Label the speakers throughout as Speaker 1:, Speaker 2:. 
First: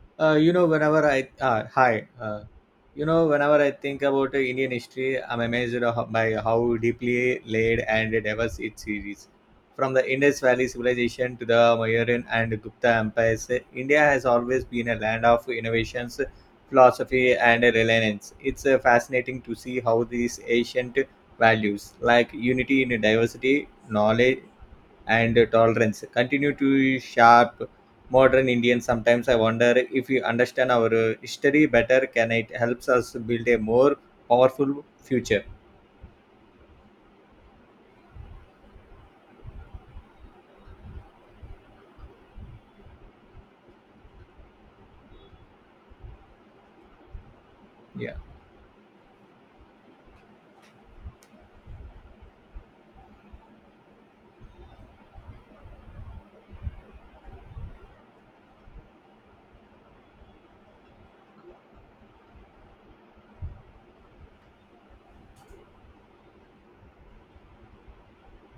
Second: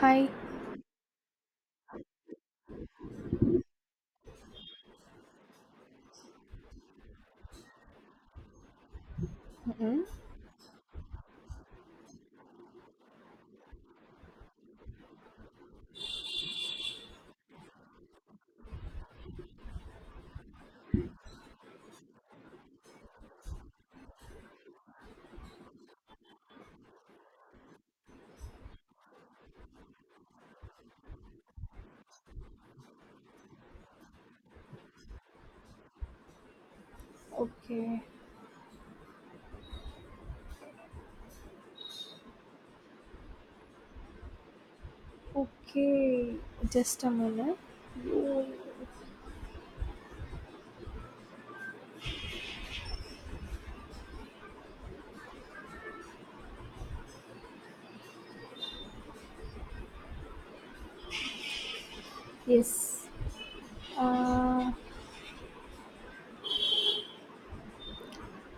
Speaker 1: Hi.
Speaker 2: Whenever I whenever I think about Indian history, I'm amazed by how deeply laid and diverse it is. From the
Speaker 1: Mm-mm.
Speaker 2: Indus Valley civilization to the Mauryan and Gupta empires, India has always been a land of innovations, philosophy, and reliance. It's fascinating to see how these ancient values, like unity in diversity, knowledge, and tolerance continue to shape modern Indians. Sometimes I wonder if we understand our history better, can it helps us build a more powerful future?
Speaker 1: Okay. Okay, just a minute.
Speaker 2: Yeah,
Speaker 1: Yes. Uh,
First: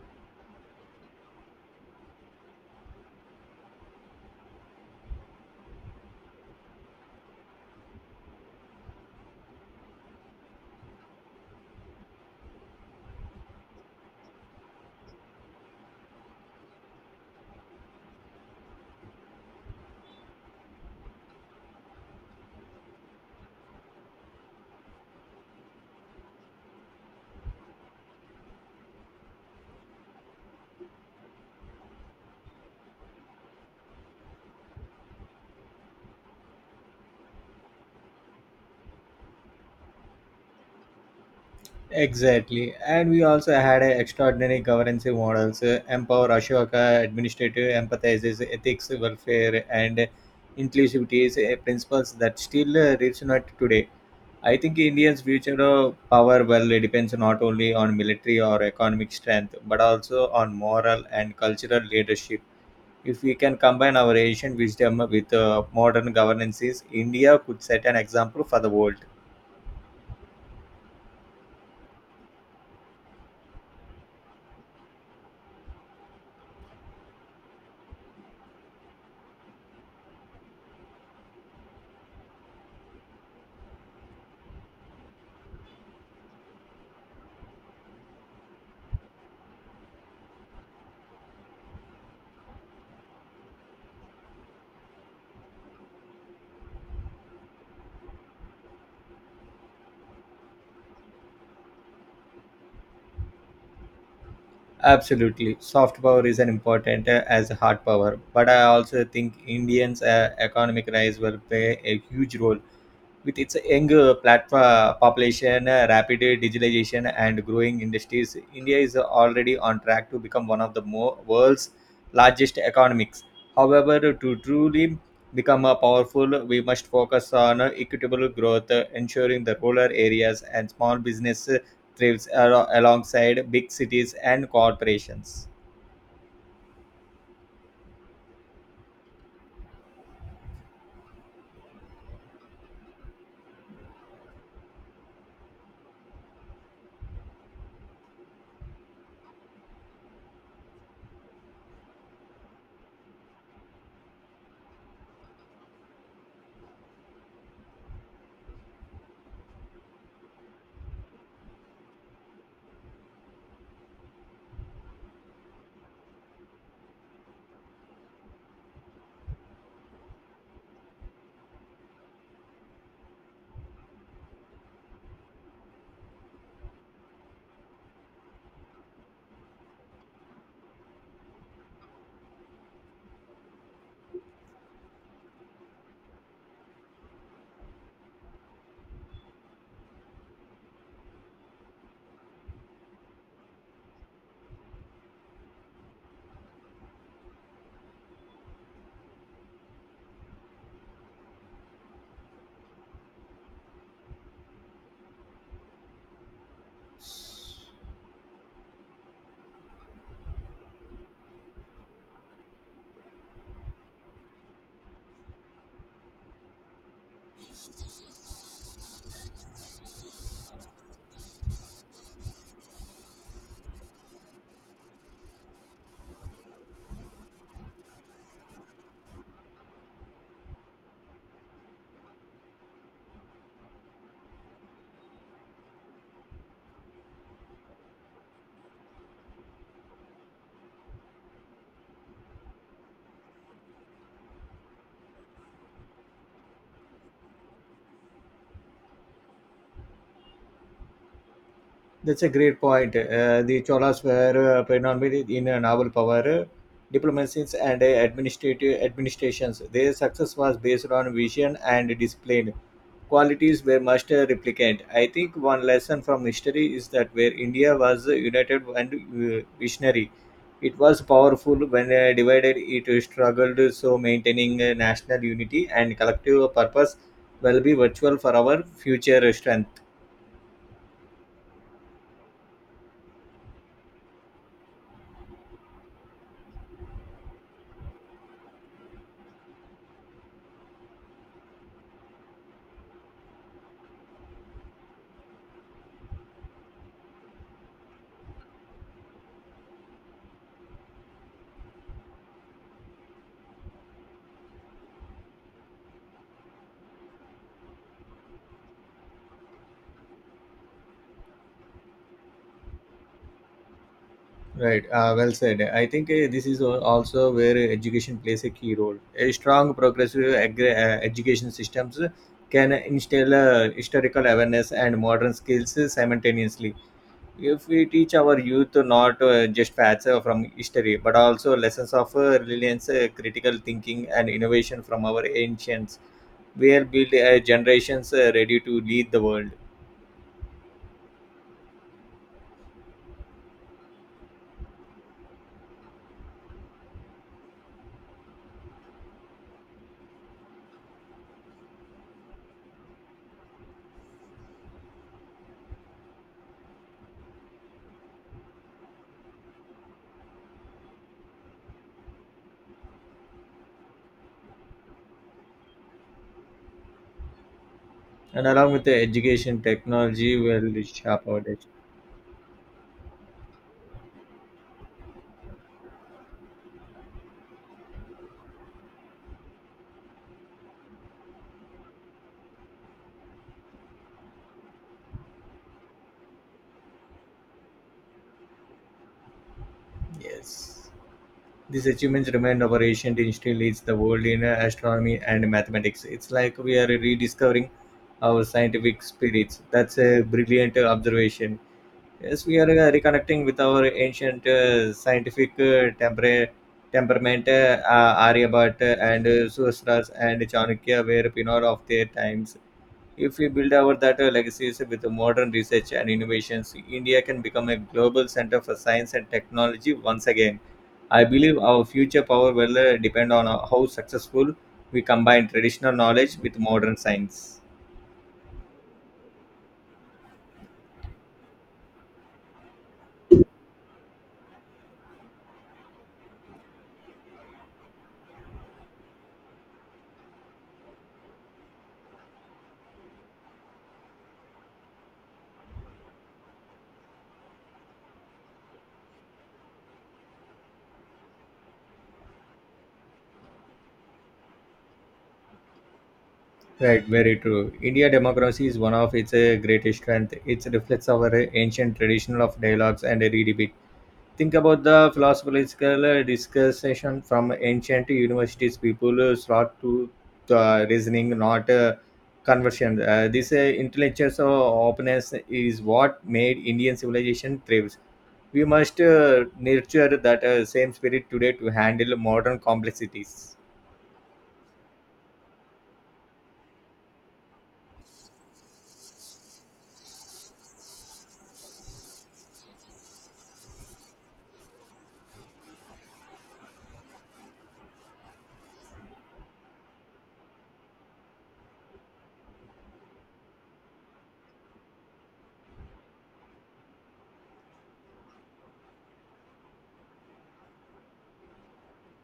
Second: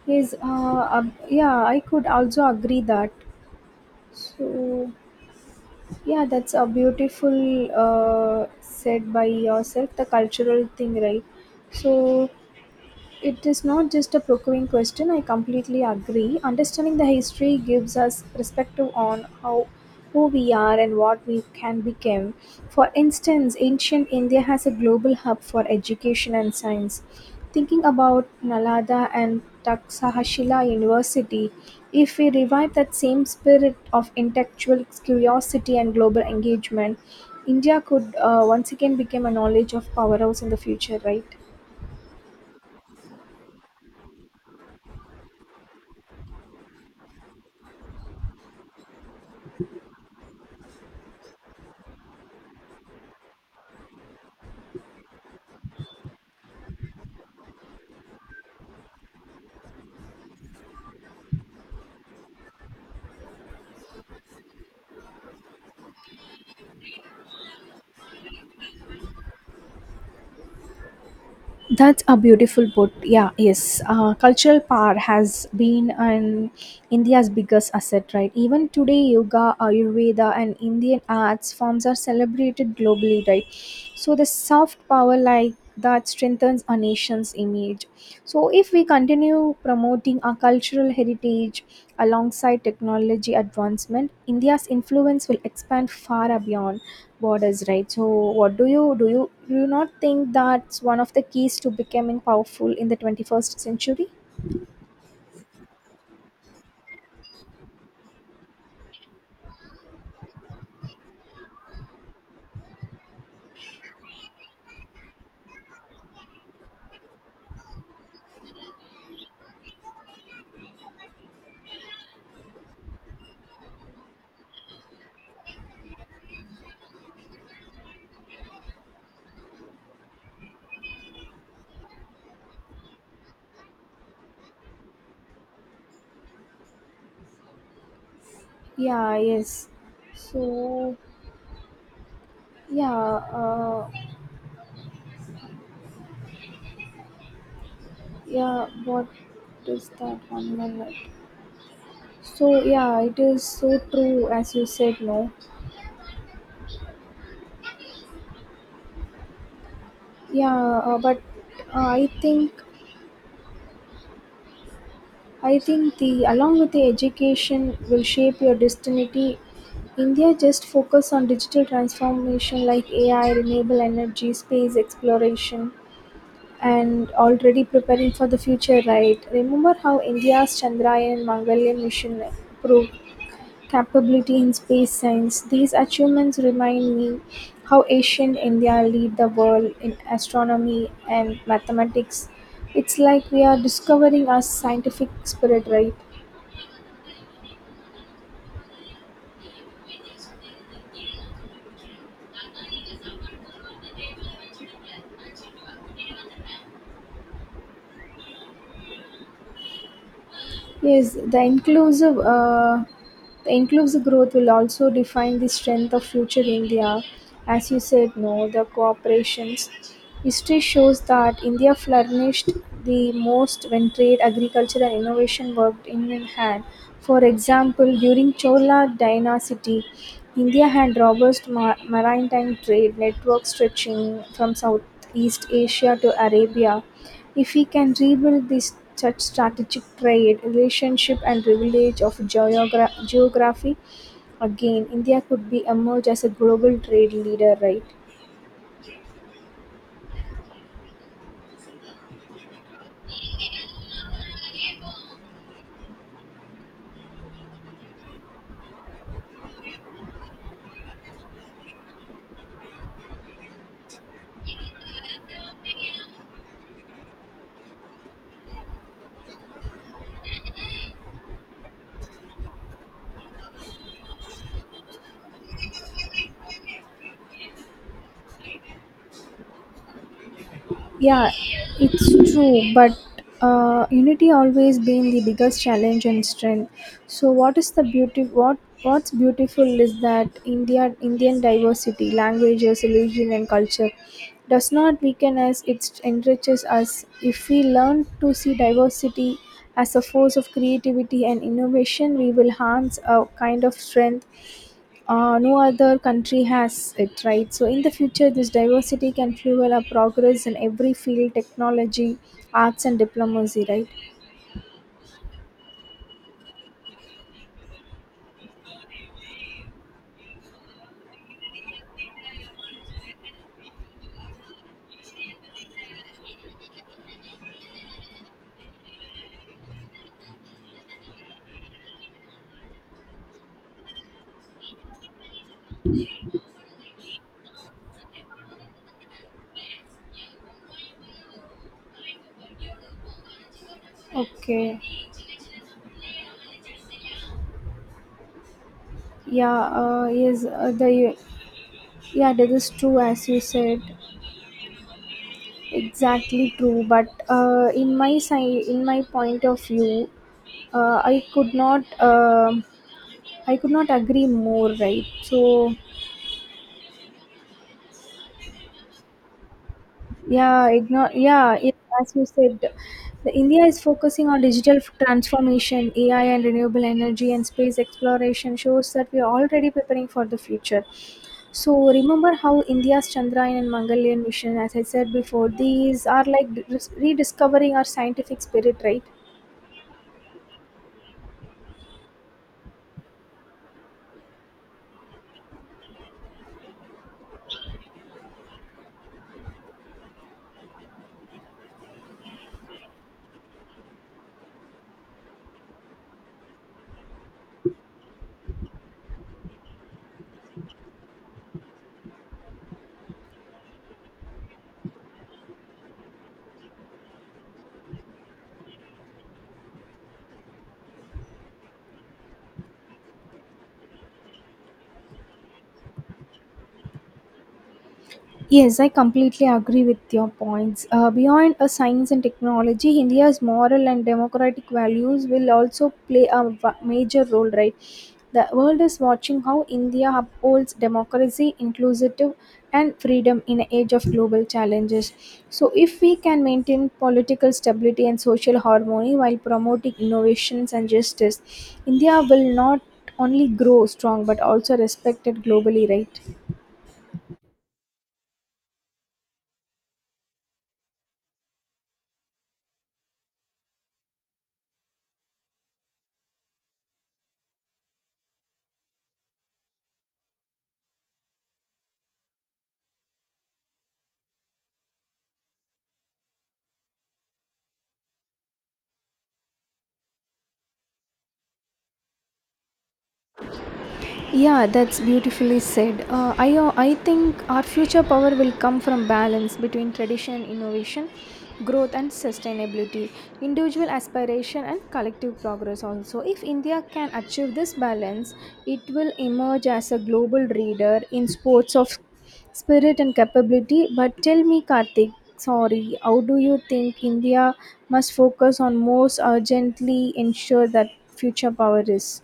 Speaker 1: yes. I could also agree that. So, yeah, that's a beautiful said by yourself. The cultural thing, right? So, it is not just a procuring question, I completely agree. Understanding the history gives us perspective on how who we are and what we can become. For instance, ancient India has a global hub for education and science. Thinking about Nalada and Taksahashila University, if we revive that same spirit of intellectual curiosity and global engagement, India could once again become a knowledge of powerhouse in the future, right?
Speaker 2: exactly. And we also had extraordinary governance models, empower Ashoka, administrative empathizes, ethics, welfare, and inclusivity is principles that still resonate today. I think India's future of power well it depends not only on military or economic strength, but also on moral and cultural leadership. If we can combine our ancient wisdom with modern governances, India could set an example for the world.
Speaker 1: That's a beautiful put. Yeah, yes. Cultural power has been an India's biggest asset, right? Even today, yoga, Ayurveda, and Indian arts forms are celebrated globally, right? So the soft power like that strengthens a nation's image. So, if we continue promoting our cultural heritage alongside technology advancement, India's influence will expand far beyond borders, right? So, what do you do? You do you not think that's one of the keys to becoming powerful in the 21st century?
Speaker 2: Absolutely, soft power is an important as hard power, but I also think Indians' economic rise will play a huge role. With its young population, rapid digitalization, and growing industries, India is already on track to become one of the world's largest economies. However, to truly become powerful, we must focus on equitable growth, ensuring the rural areas and small business thrives alongside big cities and corporations.
Speaker 1: Yeah. Yes. So, yeah. Uh, yeah. What is that 1 minute? So yeah, it is so true as you said. No. Yeah. But I think I think the along with the education will shape your destiny. India just focus on digital transformation like AI, renewable energy, space exploration, and already preparing for the future. Right? Remember how India's Chandrayaan Mangalyaan mission proved capability in space science. These achievements remind me how ancient India lead the world in astronomy and mathematics. It's like we are discovering our scientific spirit, right? Yes, the inclusive growth will also define the strength of future India. As you said, no, the cooperations. History shows that India flourished the most when trade, agriculture, and innovation worked in hand. For example, during Chola dynasty, India had robust maritime trade network stretching from Southeast Asia to Arabia. If we can rebuild this such strategic trade, relationship and privilege of geography, again, India could be emerge as a global trade leader, right?
Speaker 2: That's a great point. The Cholas were predominantly in naval power, diplomacies, and administrative administrations. Their success was based on vision and discipline, qualities were must replicate. I think one lesson from history is that where India was united and visionary, it was powerful. When divided, it struggled. So maintaining national unity and collective purpose will be virtual for our future strength.
Speaker 1: Yeah, it's true, but unity always been the biggest challenge and strength. So, what is the beauty? What's beautiful is that Indian diversity, languages, religion, and culture does not weaken us. It enriches us if we learn to see diversity as a force of creativity and innovation. We will harness a kind of strength no other country has it, right? So in the future, this diversity can fuel our progress in every field: technology, arts, and diplomacy, right?
Speaker 2: Right, well said. I think this is also where education plays a key role. A strong progressive education systems can instill historical awareness and modern skills simultaneously. If we teach our youth not just facts from history, but also lessons of resilience, critical thinking, and innovation from our ancients, we will build generations ready to lead the world.
Speaker 1: Okay. yeah yes the Yeah, that is true as you said, exactly true, but in my side, in my point of view, I could not agree more, right? So
Speaker 2: And along with the education, technology will
Speaker 1: yeah, ignore.
Speaker 2: shape our
Speaker 1: Yeah,
Speaker 2: destiny.
Speaker 1: it, as you said, the India is focusing on digital transformation, AI, and renewable energy and space exploration. Shows that we are already preparing for the future. So remember how India's Chandrayaan and Mangalyaan mission, as I said before, these are like rediscovering our scientific spirit, right?
Speaker 2: Yes. These achievements remind our ancient instinct leads the world in astronomy and mathematics. It's like we are rediscovering our scientific spirits. That's a brilliant observation. Yes, we are reconnecting with our ancient scientific temperament, Aryabhatta and Sustras and Chanakya were pioneers of their times. If we build our that legacies with modern research and innovations, India can become a global center for science and technology once again. I believe our future power will depend on how successful we combine traditional knowledge with modern science.
Speaker 1: Yes, I completely agree with your points. Beyond science and technology, India's moral and democratic values will also play a major role, right? The world is watching how India upholds democracy, inclusive, and freedom in an age of global challenges. So, if we can maintain political stability and social harmony while promoting innovations and justice, India will not only grow strong but also respected globally, right?
Speaker 2: Right, very true. India democracy is one of its greatest strength. It reflects our ancient tradition of dialogues and redebates. Think about the philosophical discussion from ancient universities, people sought to the reasoning, not conversion. Uh, this intellectual so openness is what made Indian civilization thrives. We must nurture that same spirit today to handle modern complexities.
Speaker 1: Yeah, that's beautifully said. I think our future power will come from balance between tradition and innovation, growth and sustainability, individual aspiration and collective progress also. If India can achieve this balance, it will emerge as a global leader in sports of spirit and capability. But tell me, Karthik, sorry, how do you think India must focus on most urgently ensure that future power is?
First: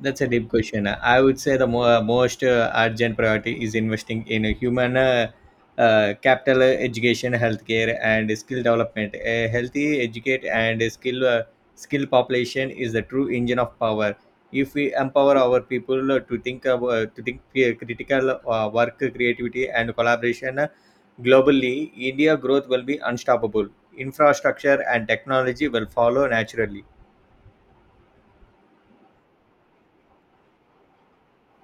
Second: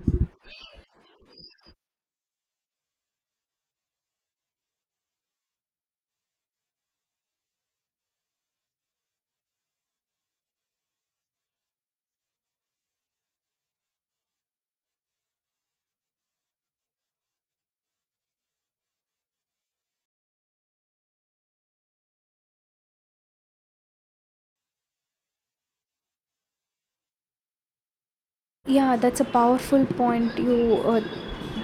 Speaker 2: That's a deep question. I would say the most urgent priority is investing in a human capital, education, healthcare, and skill development. A healthy, educate, and skill population is the true engine of power. If we empower our people to think critical work, creativity, and collaboration globally, India growth will be unstoppable. Infrastructure and technology will follow naturally.
Speaker 1: Yeah, that's a powerful point you uh,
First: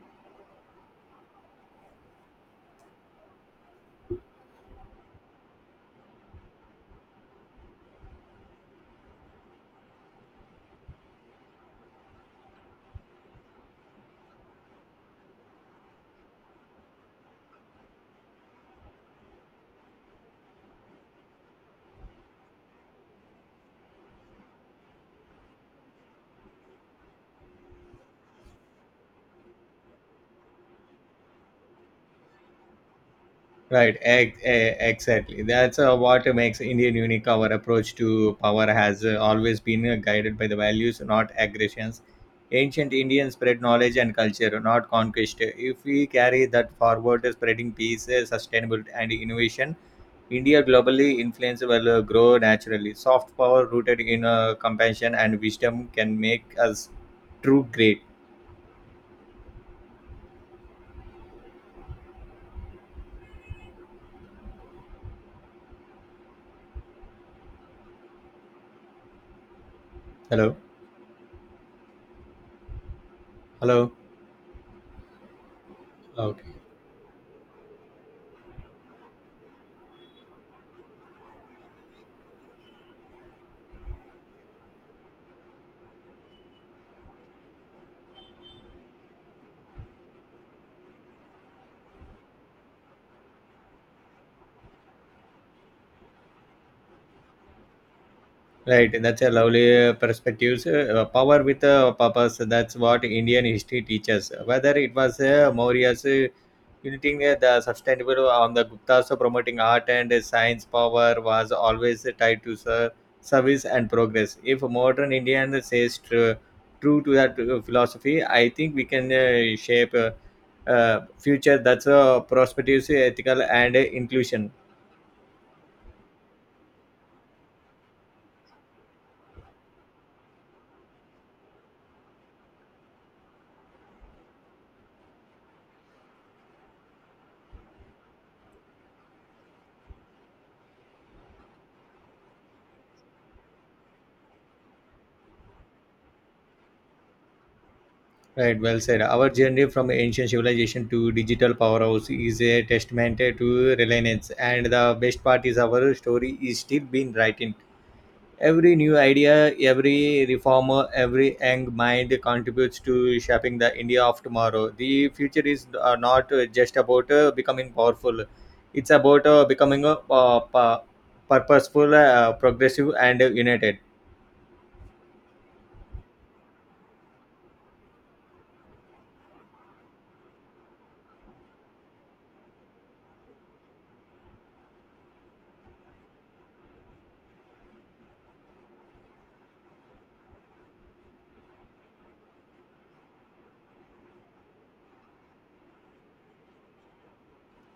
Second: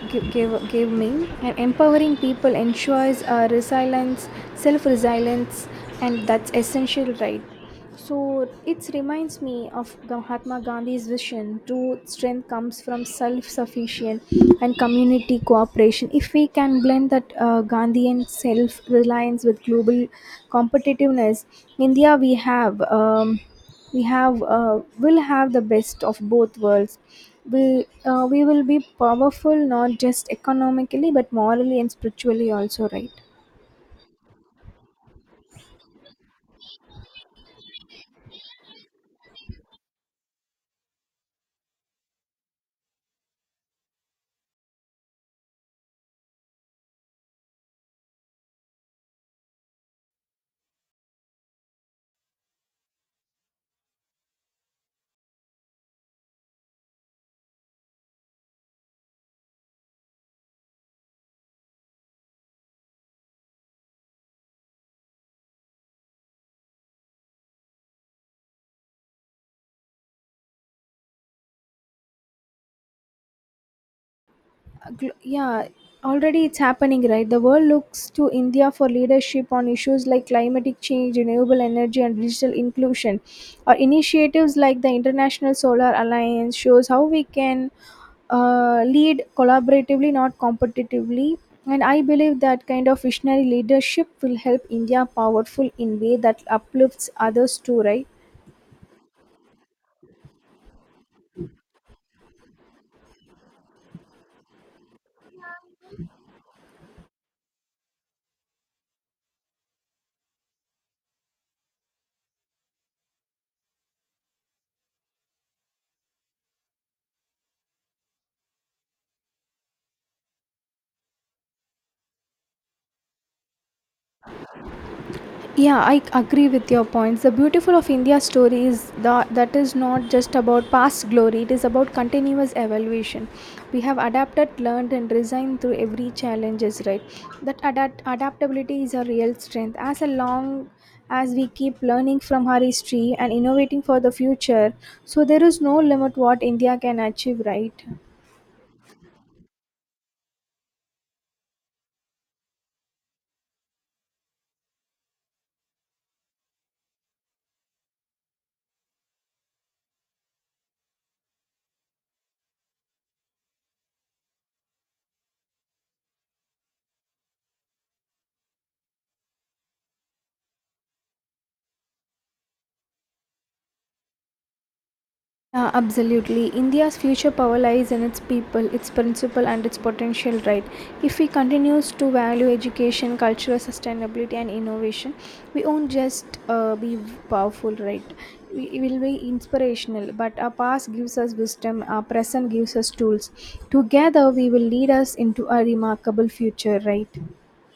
Speaker 1: gi- gave, gave me. And empowering people ensures resilience, self resilience, and that's essential, right? So it reminds me of Mahatma Gandhi's vision true strength comes from self sufficient and community cooperation. If we can blend that Gandhian self reliance with global competitiveness, India we have will have the best of both worlds. We will be powerful not just economically but morally and spiritually also, right?
Speaker 2: Right, exactly. That's what makes Indian unique. Our approach to power has always been guided by the values, not aggressions. Ancient Indians spread knowledge and culture, not conquest. If we carry that forward, spreading peace, sustainability, and innovation, India globally influence will grow naturally. Soft power rooted in compassion and wisdom can make us true great. Hello, hello.
Speaker 1: Yeah, already
Speaker 2: Okay.
Speaker 1: it's happening, right? The world looks to India for leadership on issues like climatic change, renewable energy, and digital inclusion, or initiatives like the international solar alliance shows how we can lead collaboratively, not competitively, and I believe that kind of visionary leadership will help India powerful in way that uplifts others too, right?
Speaker 2: Right, that's a lovely perspectives. Power with a purpose. That's what Indian history teaches. Whether it was Maurya's uniting the sustainable on the Guptas promoting art and science, power was always tied to service and progress. If modern Indian says true to that philosophy, I think we can shape future that's prosperity, ethical, and inclusion.
Speaker 1: Yeah, I agree with your points. The beautiful of India's story is that that is not just about past glory, it is about continuous evaluation. We have adapted, learned, and resigned through every challenges, right? That adaptability is a real strength. As a long as we keep learning from our history and innovating for the future, so there is no limit what India can achieve, right?
Speaker 2: Right, well said. Our journey from ancient civilization to digital powerhouse is a testament to reliance, and the best part is our story is still being written. Every new idea, every reformer, every young mind contributes to shaping the India of tomorrow. The future is not just about becoming powerful; it's about becoming purposeful, progressive, and united.
Speaker 1: Yeah, absolutely. India's future power lies in its people, its principle, and its potential, right? If we continues to value education, cultural sustainability, and innovation, we won't just be powerful, right? We will be inspirational, but our past gives us wisdom, our present gives us tools. Together, we will lead us into a remarkable future, right?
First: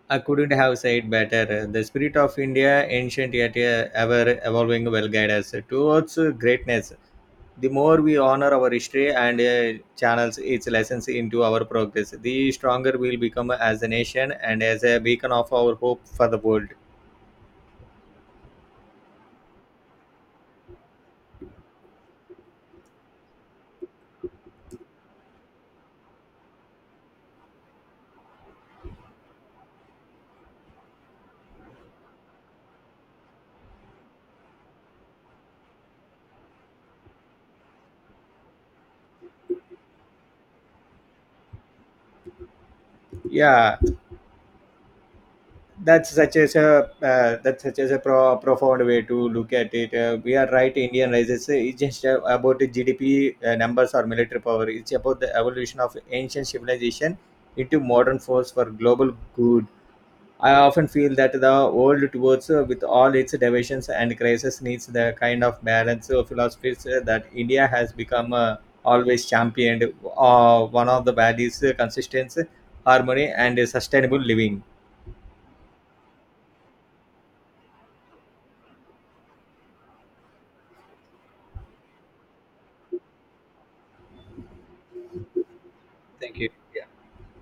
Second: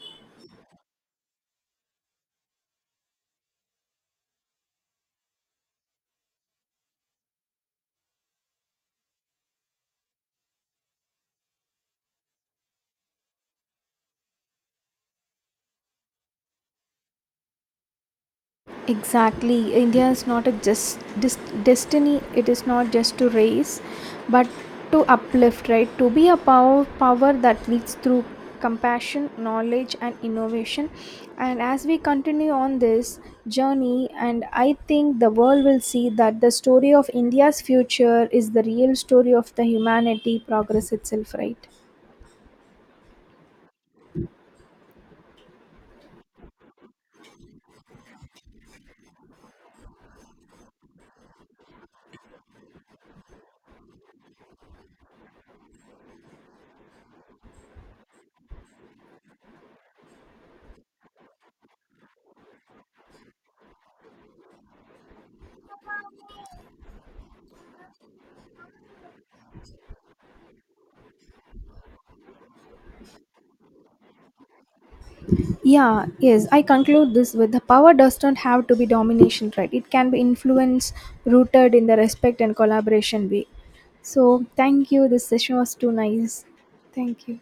Speaker 2: I couldn't have said better. The spirit of India, ancient yet ever evolving, will guide us towards greatness. The more we honor our history and channels its lessons into our progress, the stronger we'll become as a nation and as a beacon of our hope for the world.
Speaker 1: Exactly, India is not a just destiny, it is not just to raise, but to uplift, right? To be a power that leads through compassion, knowledge, and innovation, and as we continue on this journey, and I think the world will see that the story of India's future is the real story of the humanity progress itself, right?
Speaker 2: Yeah, that's such as a profound way to look at it. We are right. Indian rises is just about the GDP numbers or military power. It's about the evolution of ancient civilization into modern force for global good. I often feel that the world towards with all its divisions and crises needs the kind of balance of philosophies that India has become always championed. One of the values consistency, harmony, and sustainable living.
Speaker 1: Yeah, yes, I conclude this with the power doesn't have to be domination, right? It can be influence rooted in the respect and collaboration way. So, thank you. This session was too
Speaker 2: Thank
Speaker 1: nice.
Speaker 2: you.
Speaker 1: Thank you.